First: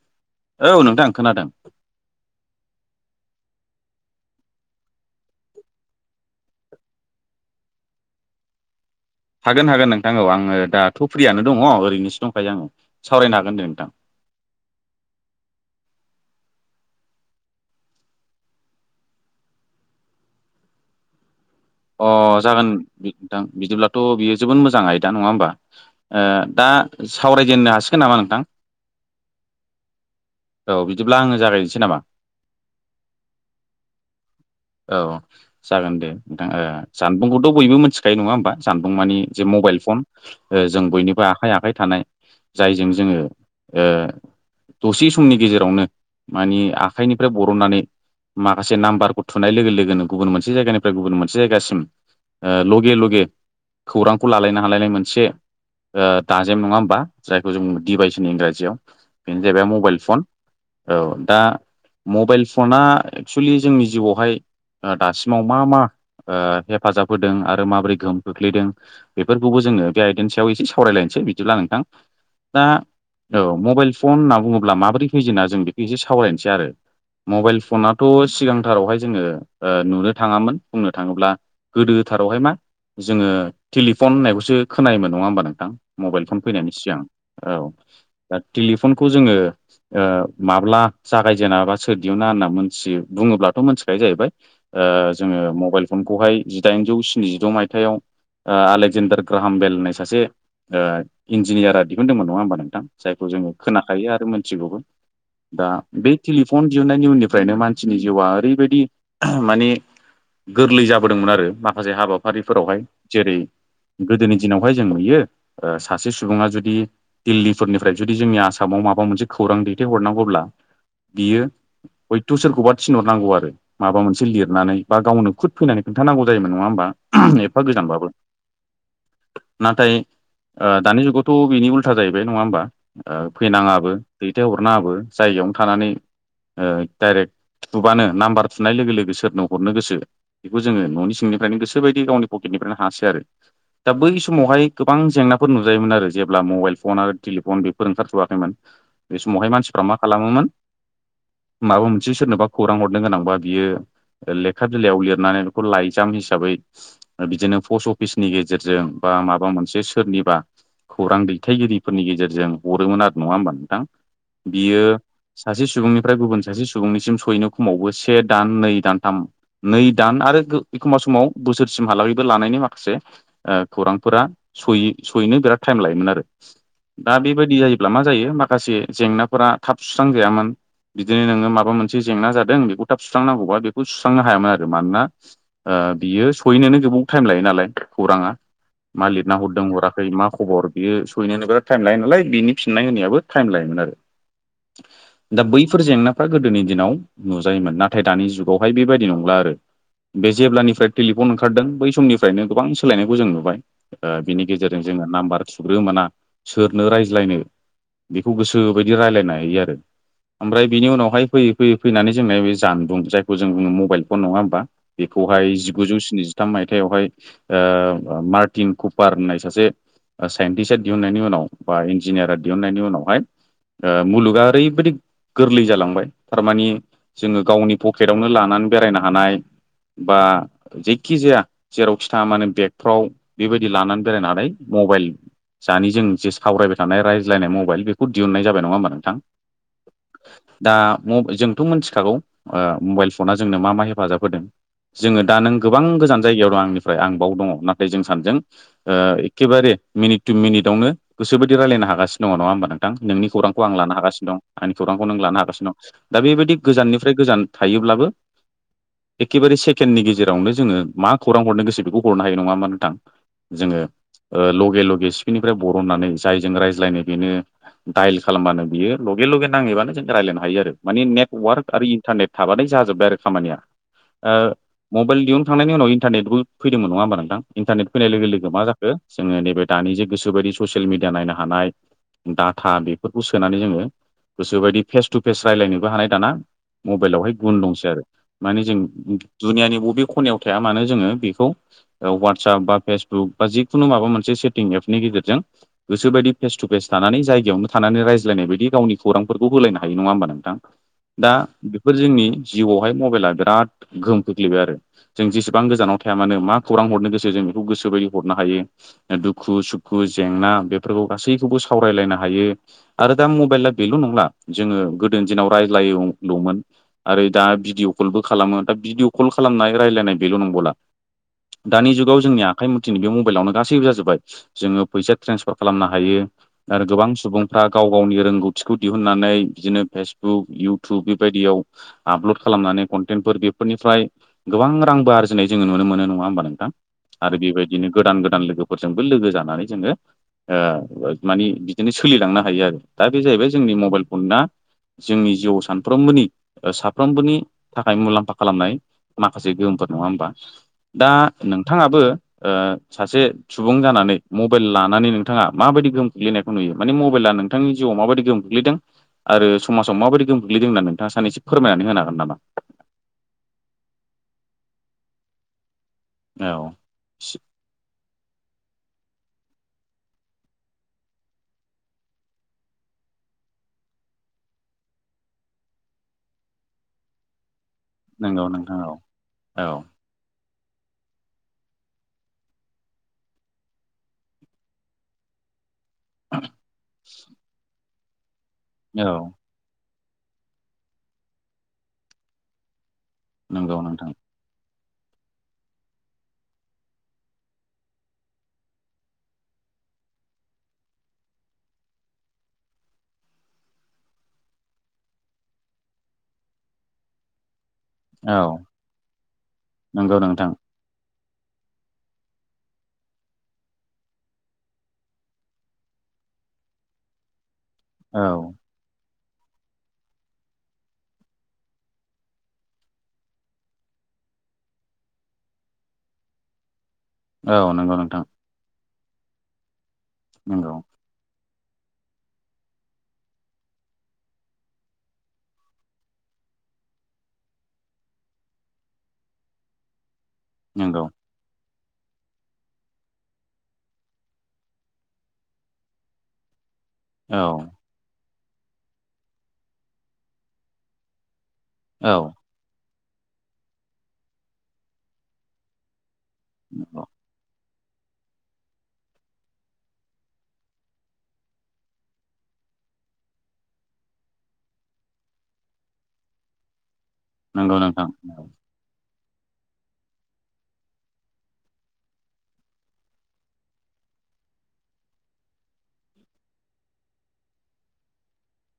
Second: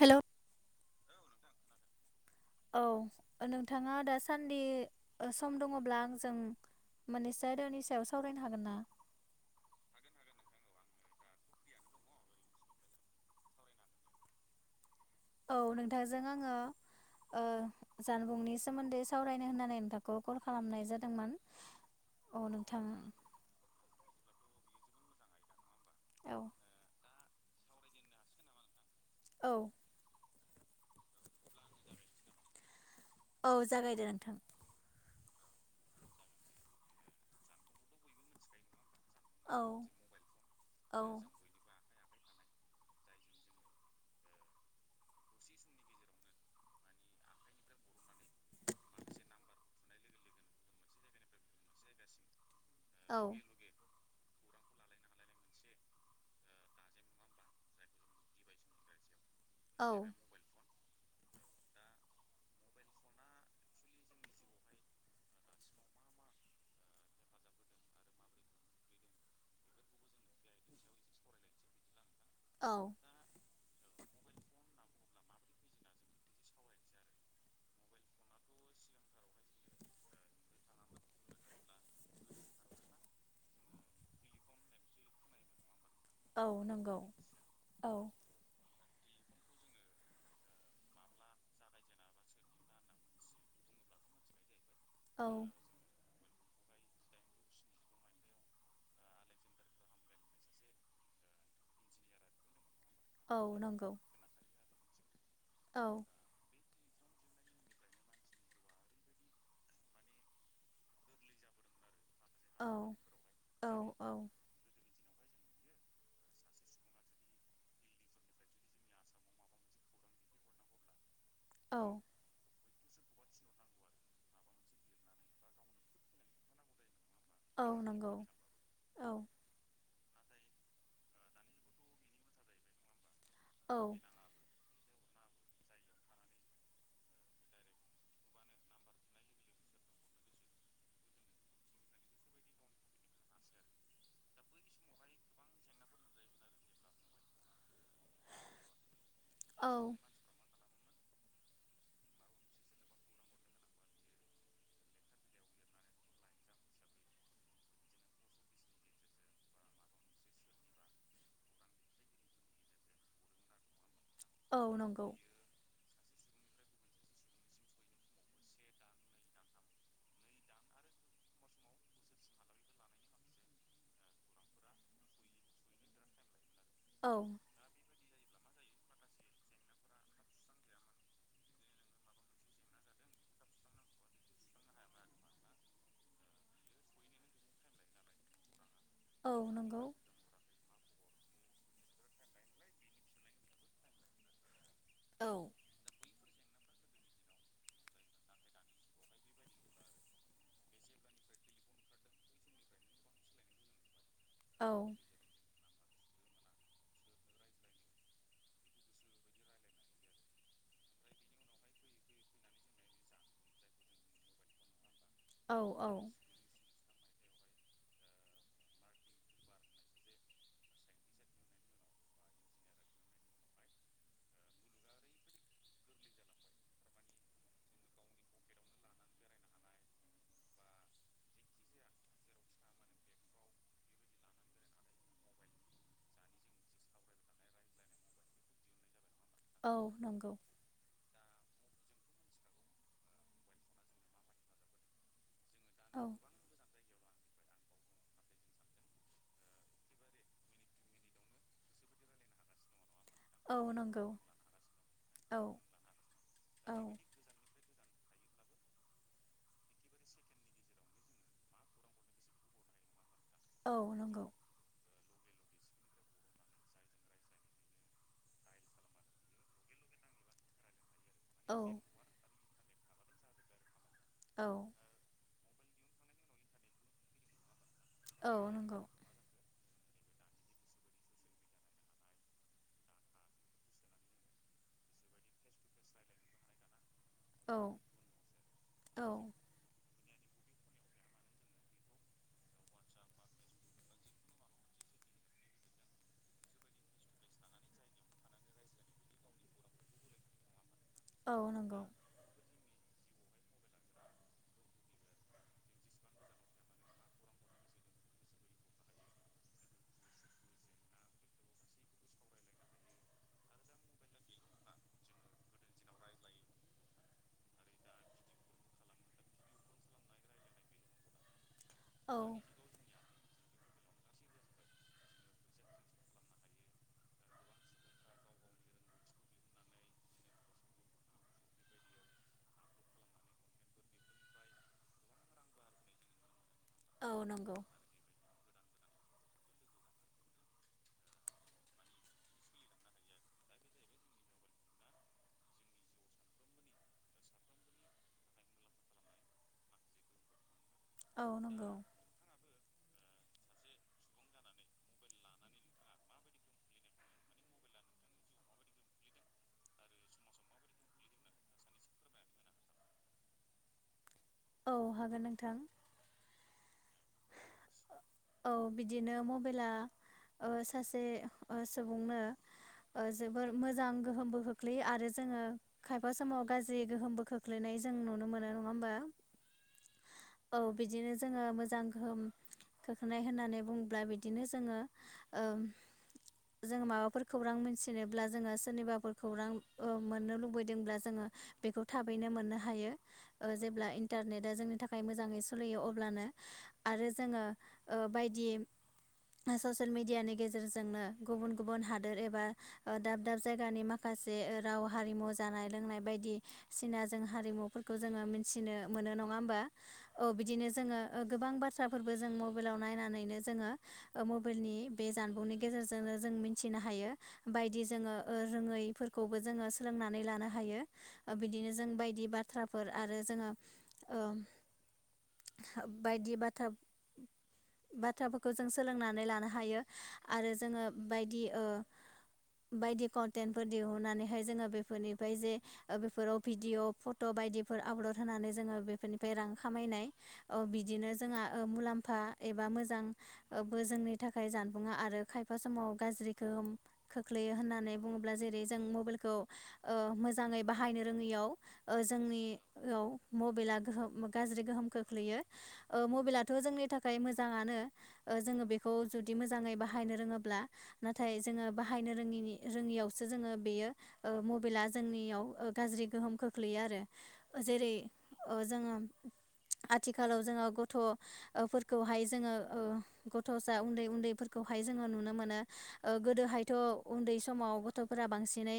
हेल' औ नोंथां खोनादों [inaudible] औ नोंथाङा दासान्दि ओ सम दङ'ब्ला आंजों माननैसो आयदानि सायाव सावरायनो हागोन ना? हागोन हागोन नोंथां औ आङो दाथ' फ्रियानो दङ' ओरैनोसो दंखायो आङो सावरायनो हागोन दे नोंथां औ नोंथांजों आङो ओ जानबुंनि सोमोन्दै सावरायनो होननानै नोंथांखौ कल खालामनाय जादोंमोन अ औ जागोन नोंथां बि थां बिदिब्लाथ' बियो जोबोद मोजां आयदा नङा होमबा ओ औ दा सावरायजेननो हासिगोन नामा नोंथां? औ औ बिदिब्ला आङो जागायनोसै नामा? औ जागायदो नोंथां। औ जागोन दे नोंथां ओ जानबुंखौथ' बयबो मिथिखायो नङा होमबा जानबुं माने जे औ मबाइल फन ओ जों औ बयनिबो आखाइ आखाइ थानाय जायजों जोङो ओ दसे समनि गेजेरावनो माने आखाइनिफ्राय बरननानै माखासे नाम्बारखौ थुनाय लोगो लोगोनो गुबुन मोनसे जायगानि गुबुन मोनसे जायगासिम ओ लगे औ लगे खौरांखौ लालायनो हालायनाय मोनसे ओ दाजेम नङा होमबा जायखौ जों डिभाइस होनो इंराजियाव बेनो जाहैबाय औ मबाइल फन। औ दा मबाइल फना एक्सुलि जोंनि जिउआवहाय ओ दासिमाव मा मा ओ हेफाजाब होदों आरो माबोरै गोहोम खोख्लैदों बेफोरखौबो जोङो बे आइदानि सायाव एसे सावरायलायनोसै बिदिब्ला नोंथां दा औ औ मबाइल फन होनना बुङोब्ला माबोरै फैजेना जों बेखौ एसे सावरायनोसै आरो। मबाइल फनाथ' सिगांथारावहाय जोङो ओ नुनो थाङामोन बुंनो थाङोब्ला गोदोथारावहाय मा जोङो टेलिफन होननायखौसो खोनायोमोन नङा होमबा नोंथां मबाइल फन औ फैनायनि नंगौ सिगां औ। औ दा टेलिफनखौ जोङो ओ माब्ला जागायजेना बा सोर दिहुना होनना मिथियो बुङोब्लाथ' मोनथिखायो जाहैबाय। ओ औ जोङो मबाइल फनखौहाय जिदाइनजौ स्निजिद' मायथाइयाव आलेकजेन्डार ग्राहाम बेल होननाय सासे ओ इन्जिनियारा दिहुनदोंमोन नङा होमबा नोंथां? जायखौ जोङो औ नंगौ खोनाखायो आरो मोनथिगौबो दा औ बे टेलिफन दिहुननायनि उननिफ्रायनो मानसिनि जिउआ ओरैबायदि माने गोरलै जाबोदोंमोन आरो माखासे हाबा औ फारिफोरावहाय जेरै औ औ गोदोनि दिनावहाय जों नुयो ओ सासे सुबुङा जुदि दिल्लिफोरनिफ्राय जुदि जोंनि आसामाव माबा मोनसे खौरां दैथायहरनांगौब्ला बियो औ। हयथ' सोरखौबा थिनहरनांगौ आरो माबा मोनसे लिरनानै बा गावनो खुद फैनानै खोन्थानांगौ जायोमोन नङा होमबा? एफा औ गोजानबाबो। नंगौ औ नाथाय ओ दानि जुगावथ' बिनि उल्था जाहैबाय नङा होमबा ओ औ फैनाङाबो दैथायहरनाङाबो जायगायावनो थानानै ओ डाइरेक्ट थुबानो नाम्बार थुनाय लोगो लोगो सोरनो हरनो गोसो बेखौ जोङो न'नि सिंनिफ्रायनो गोसोबायदि गावनि पकेटनिफ्रायनो हासै आरो। दा बै समावहाय गोबां जेंनाफोर नुजायोमोन आरो जेब्ला मबाइल फन आरो टेलिफन बेफोर ओंखारथ'वाखैमोन। बे समावहाय औ मानसिफ्रा मा खालामोमोन माबा मोनसे सोरनोबा खौरां हरनो गोनांबा बियो लेखा बिलाइयाव लिरनानै बेखौ लाइजाम हिसाबै बिदिनो पस्ट अफिसनि गेजेरजों बा माबा मोनसे सोरनिबा खौरां दैथायगिरिफोरनि गेजेरजों हरोमोन आरो नङा होमबा नोंथां? औ बियो नंगौ सासे सुबुंनिफ्राय गुबुन सासे सुबुंनिसिम सहैनो खमावबो से दान नै दान थाम नै दान आरो एखमबा समाव बोसोरसिमहालागैबो लानायनि माखासे ओ खौरांफोरा सहै सहैनो बिराद थाइम लायोमोन आरो औ दा बेबायदि जायो ब्ला मा जायो माखासे जेंनाफोरा थाब सुस्रांजायामोन। बिदिनो नोङो माबा मोनसे जेंना जादों बेखौ थाब सुस्रांनांगौबा बे खौ सुस्रांनो हायामोन आरो मानोना ओ बियो सहैनोनो गोबाव थाइम लायो नालाय खौराङा। मा औ लिरना हरदों नंगौ हराखै मा खबर। बियो सहैनोनो बिराद थाइम लायो नालाय बिनि फिननाय होनायाबो थाइम लायोमोन आरो औ दा बै फोर जेंनाफ्रा गोदोनि दिनाव नुजायोमोन नाथाय दानि जुगावहाय बेबायदि नंला आरो। बे जेब्लानिफ्राय टेलिफन ओंखारदों बै समनिफ्रायनो गोबां सोलायनायखौ जों नुबाय। बिनि औ गेजेरजों जोङो नाम्बार थुग्रो मोना सोरनो रायज्लायनो बेखौ गोसोबायदि रायलायनो हायो आरो। ओमफ्राय बिनि उनावहाय फैयै फैयै फैनानै जोंना बे जानबुं जाय जों जोङो मबाइल फन नङा होमबा बेखौहाय औ औ जिगुजौ स्नि जि थाम मायथाइयावहाय ओ मार्टिन कुपार होननाय सासे साइन्टिस्टआ दिहुननायनि उनाव बा इन्जिनियारा दिहुननायनि उनावहाय ओ मुलुगा ओरैबायादि गोरलै जालांबाय थारमानि जोङो गावनि पखेटआवनो लानानै बेरायनो हानाय बा जेखि जाया जेरावखि थाङा मानो बेगफ्राव बेबायदि लानानै बेरायनानै मबाइल जानि जों जे सावरायबाय थानाय रायज्लायनाय मबाइल बेखौ दिहुननाय जाबाय नङा होमबा नोंथां। औ नंगौ। दा म जोंथ' मिथिखागौ ओ मबाइल फना जोंनो मा मा हेफाजाब होदों। जोङो दा नै गोजान जायगायाव आंनिफ्राय आं बावनो मिनिट टु मिनिटआवनो गोसो बायदि रायलायनो हागासिनो दङ नङा होमबा नोंथां औ नों गोबां गोजान जायगायाव दं आंनिफ्राय आं बाव दङ नाथाय जों सानैजों ओ एखेबारे मिनिट टु मिनिटआवनो गोसो बायदि रायलायनो हागासिनो दङ नङा होमबा नोंथां। नोंनि खौरांखौ आं लानो नंगौ हागासिनो दं आंनि खौरांखौ नों औ लानो हागासिनो दं दा बेबायदि औ गोजाननिफ्राय गोजान। थायोब्लाबो एखेबारे सेकेण्डनि गेजरावनो जोङो मा खौरां हरनो गोसो बेखौ हरनो हायो नङा होनबा नोंथां। औ जोङो नंगौ ओ लगे लगे सिफिनिफ्राय बरननानै जायजों रायज्लायनो बेनो दाइल खालामबानो बियो लगे लगे नांहैबानो जों रायज्लायनो हायो आरो माने नेट औ वार्क आरो इन्टारनेट थाबानाय जाजोब्बाय आरो खामानिया औ ओ। मबाइल दिहुनखांनायनि उनाव इन्टारनेटबो फैदोंमोन नङा होनबा नोंथां इन्टारनेट फैनाय औ लोगो मा नंगौ जाखो जोङो नैबे दानि जे गोसोबायदि ससियेल मिडिया नायनो हानाय। डाटा बेफोरखौ सोनानै जोङो गोसोबायदि फेस टु फेस रायज्लायनोबो हानाय दाना। मबाइलावहाय औ गुन दंसै आरो माने जों औ दुनियानि बबे खनायाव थाया मानो जोङो बेखौ ओ वाट्सआप बा फेसबुक बा जिखुनु माबा मोनसे सेटिं एपनि गेजेरजों। गोसो बायदि फेस टु फेस थानानै जायगायावनो थानानै रायज्लायनाय बायदि गावनि खौरांफोरखौ होलायनो हायो नङा होमबा नोंथां। दा औ नंगौ बेफोर जोंनि जिउआवहाय मबाइला बिराद गोहोम खोख्लैबाय आरो। जों जेसेबां गोजानाव थाया मानो मा खौरां हरनो गोसो जों बेखौ गोसोबायदि हरनो हायो। दुखु सुखु जेंना बेफोरखौ गासैखौबो सावरायलायनो हायो। आरो दा मबाइला बेल' नंला जोङो गोदोनि दिनाव रायज्लायोल'मोन। आरो दा भिडिअ कलबो खालामो दा भिडिअ कल खालामनाय रायज्लायनाय बेल' नंबावला दानि औ जुगाव जोंनि आखाइ मुथिनि बे मबाइलावनो गासैबो जाजोबबाय। जोङो फैसा ट्रेन्सफार खालामनो हायो। आरो गोबां सुबुंफ्रा गाव गावनि रोंगौथिखौ दिहुननानै बिदिनो फेसबुक इउटुब बेबायदियाव आपल'ड खालामनानै कन्टेन्टफोर बेफोरनिफ्राय गोबां रांबो आरजिनाय जोङो नुनो मोनो नङा होमबा नोंथां औ आरो नंगौ बेबायदिनो गोदान गोदान लोगोफोरजोंबो लोगो जानानै जोङो ओ मानि बिदिनो सोलिलांनो हायो आरो दा बे जाहैबाय जोंनि मबाइल फना जोंनि जिउआव सानफ्रोमबोनि ओ साफ्रोमबोनि थाखाय मुलाम्फा खालामनाय माखासे गोहोमफोर नङा होमबा। दा औ नंगौ नोंथाङाबो ओ सासे सुबुं जानानै मबाइल लानानै नोंथाङा माबायदि गोहोम खोलैनायखौ नुयो माने मबाइला नों नोंथांनि जिउआव माबायदि खोखलैदों आरो समाजाव माबायदि गोग्लैदों होननानै नोंथाङा सानैसो फोरमायनानै होनो हागोन नामा नोंथां। औ हागोन नोंथां। औ औ बिदिनो मबाइला ओ सासे ओ सुबुंनो ओ जोबोर मोजां गोहोमबो खोख्लैयो आरो जोङो खायफा समाव गाज्रि गोहोमबो खोख्लैयो। खोख्लैनाय जों नुनो मोनो नंगौ नङा नोंथां होमबा औ औ औ बिदिनो जोङो मोजां गोहोम। खोखलैनाय होननानै बुंङोब्ला बिदिनो जोङो ओ जों माबाफोर खौरां मोनथिनोब्ला जोङो सोरनिबाफोर औ खौरां ओ मोननो लुबैदोंब्ला जोङो बेखौ थाबैनो मोननो हायो ओ नंगौ जेब्ला नोंथां इन्टारनेट दा जोंनि थाखाय मोजाङै सोलियो अब्लानो आरो जोङो ओ बायदि ससियेल मेडियानि गेजेरजोंनो गुबुन गुबुन हादोर एबा दाब दाब जायगानि माखासे राव हारिमु जानाय लोंनाय बायदिसिना जों हारिमु खौ जोङो औ मिथिनो मोनो नङा होमबा। नंगौ औ नोंथां बिदिनो जोङो गोबां बाथ्रा फोरबो जों मबाइलाव नायनानैनो जोङो मबाइलनि बे जानबुंनि गेजेरजोंनो जों मिथिनो हायो। बायदि जोङो औ रोङै फोरखौबो जोङो सोलोंनानै लानो हायो। बिदिनो जों बायदि बाथ्राफोर आरो जोङो ओं। बायदि बाथ्रा औ नंगौ नोंथां बाथ्राफोरखौ जों सोलोंनानै लानो हायो आरो नंगौ जोङो बायदि बायदि कन्टेन्टफोर दिहुननानैहाय जोङो बेफोरनिफ्राय जे बेफोराव भिडिअ फट' बायदिफोर आपलड होनानै जोङो बेफोरनिफ्राय रां खामायनाय नंगौ औ बिदिनो जोंहा मुलाम्फा एबा मोजां जोंनि थाखाय जानबुंङा आरो खायफा समाव गाज्रिखौ खोख्लैयो औ नंगौ होननानै बुङोब्ला जेरै जों मबाइलखौ मोजाङै बाहायनो रोङैयाव जोंनियाव मबाइला गोहोम गाज्रि गोहोम खो खख्लैयो। मबाइला थ' जोंनि थाखाय मोजाङानो जोङो बेखौ जुदि मोजाङै बाहायनो रोङोब्ला। नाथाय जोङो बाहायनो रोङिनि रोङियावसो जोङो बेयो मबाइला जोंनियाव गाज्रि गोहोम खोख्लैयो आरो। नंगौ जेरै- नोंथां जोङो आथिखालाव जोङो गथ' फोरखौहाय जोङो गथ'सा उन्दै उन्दैफोरखौहाय जोङो नुनो मोनो। गोदोहायथ' उन्दै समाव गथ'फोरा बांसिनै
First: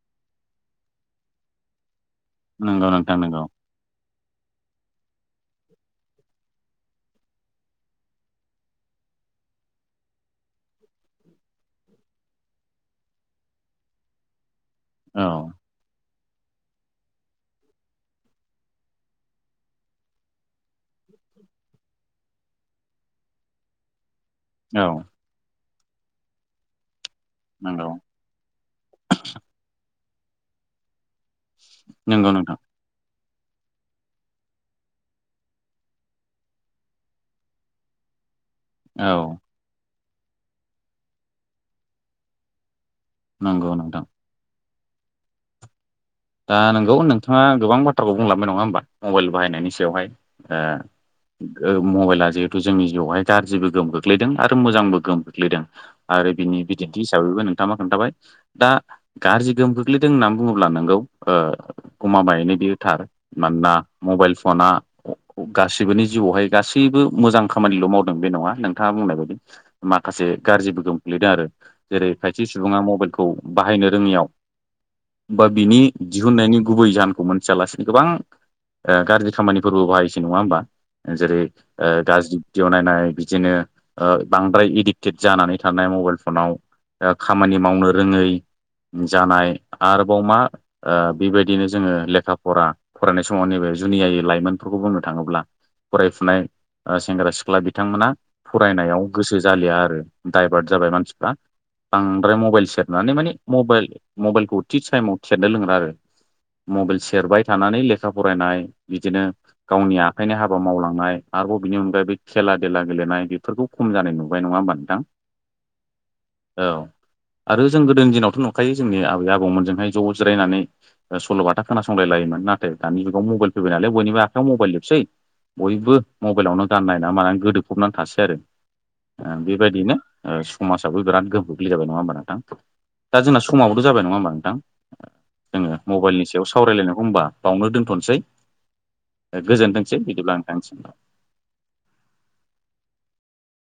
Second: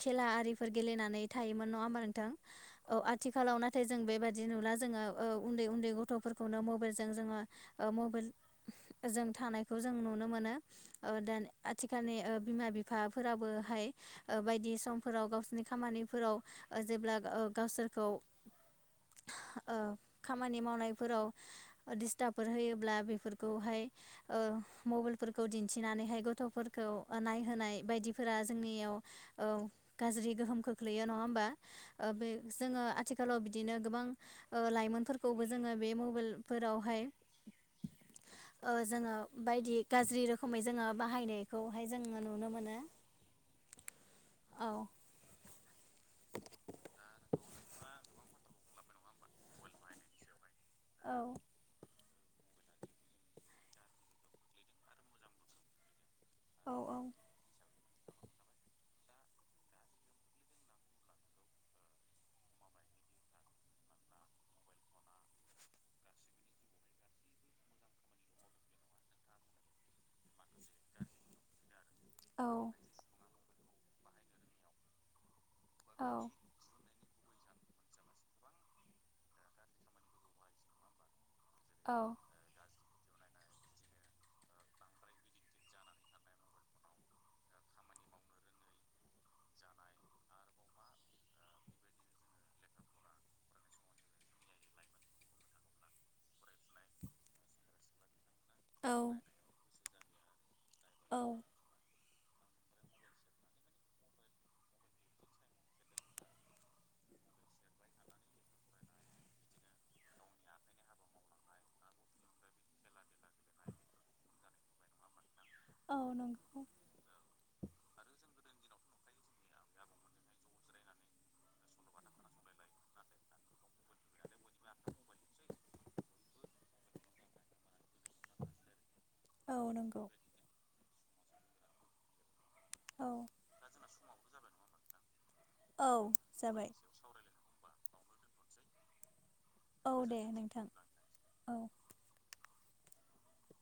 खेला आरिफोर गेलेनानै थायोमोन नङा होमबा नोंथां। नंगौ औ नोंथां नंगौ आथिखालाव नाथाय जों बेबायदि नुला। जोङो उन्दै उन्दै गथ'फोरखौ खौनो मबलजों जोङो मबाइल जों थानायखौ जों नुनो मोनो। दानि आथिखालनि बिमा बिफाफोराबोहाय बायदि औ समफोराव गावसिरनि खामानिफोराव जेब्ला गावसोरखौ खामानि मावनायफोराव दिस्टारबफोर होयोब्ला बेफोरखौहाय मबाइलफोरखौ दिन्थिनानैहाय गथ'फोर खौ नायहोनाय नंगौ बायदिफोरा जोंनियाव गाज्रि गोहोम खोख्लैयो नङा होमबा? बे नंगौ नोंथां जोङो आथिखालाव बिदिनो गोबां लाइमोनफोरखौबो जोङो बे मबाइल फोरावहाय जोङो औ बायदि गाज्रि रोखोमै जोङो बाहायनायखौहाय जोङो नुनो मोनो। नंगौ नोंथां। औ। दा नंगौ नोंथाङा गोबां बाथ्राखौ बुंलांबाय नङा होमबा मबाइल बाहायनायनि सायावहाय। औ। मबाइला जिहेतु जोंनि जिउआवहाय गाज्रिबो गोहोम खोख्लैदों आरो मोजांबो गोहोम खोख्लैदों। आरो बिनि औ औ बिदिन्थि हिसाबैबो नों थांआ खोन्थाबाय दा गाज्रि गोहोम खोख्लैदों होननानै बुङोब्ला नोंगौ ओ गमामायैनो बियो थार। मानोना मबाइल फना गासिबोनि जिउआवहाय गासैबो मोजां खामानिल' मावदों बे नङा। नोंथाङा बुंनाय बायदि माखासे गाज्रि गोहोम ख्लैदों आरो। जेरै खायसे औ सुबुङा मबाइलखौ बाहायनो रोङियाव बा बिनि औ दिहुननायनि गुबै जाहोनखौ मोनथियालासेनो गोबां गाज्रि खामानिफोरबो बाहायसै नङा होमबा। जेरै - गाज्रि भिडअ नायनाय, बिदिनो बांद्राय एडिक्टेड जानानै थानाय मबाइल फनाव खामानि मावनो रोङै जानाय, आरोबाव मा बे बायदिनो जोङो लेखा फरा फरायनाय समाव। नैबे जुनियायै लाइमोनफोरखौ बुंनो थाङोब्ला फरायफुनाय सेंग्रा सिख्ला बिथांमोना फरायनायाव औ गोसो जालिया आरो दाइभार्ट जाबाय औ मानसिफ्रा। बांद्राय मबाइल सेरनानै माने मबाइल मबाइलखौ थि टाइमाव सेरनो रोंला आरो। मबाइल सेरबाय थानानै लेखा फरायनाय, बिदिनो गावनि आखाइनि हाबा मावलांनाय आरोबाव बिनि अनगायैबो खेला देला गेलेनाय बेफोरखौ खम जानाय नुबाय नङा होमबा नोंथां। औ नंगौ। औ आरो जों गोदो दिनावथ' नुखायो जोंनि आबै आबौमोनजोंहाय होनानै सल'बाथा खोनासंलाय लायोमोन नाथाय दानि जुंगाल मबायल होबाय नालाय बयनिबो आखाइयाव मबाइल जोबसै बयबो मबाइलावनो गाननाय नना [unintelligible] मानानै गोदोफबनानै थासै आरो। औ बेबायदिनो नंगौ समाजाबो बिराद गोहोम गोग्लैजाबाय नङा होमबा नोंथां। औ दा जोंना समावथ' जाबाय नङा होमबा नोंथां जोङो औ मबाइलनि सायाव जाबाय सावरायलायनायखौ होनबा बावनो दोनथ'नोसै। औ गोजोनथोंसै दे बिदिब्ला नोंथां नंथां। [inaudible] औ।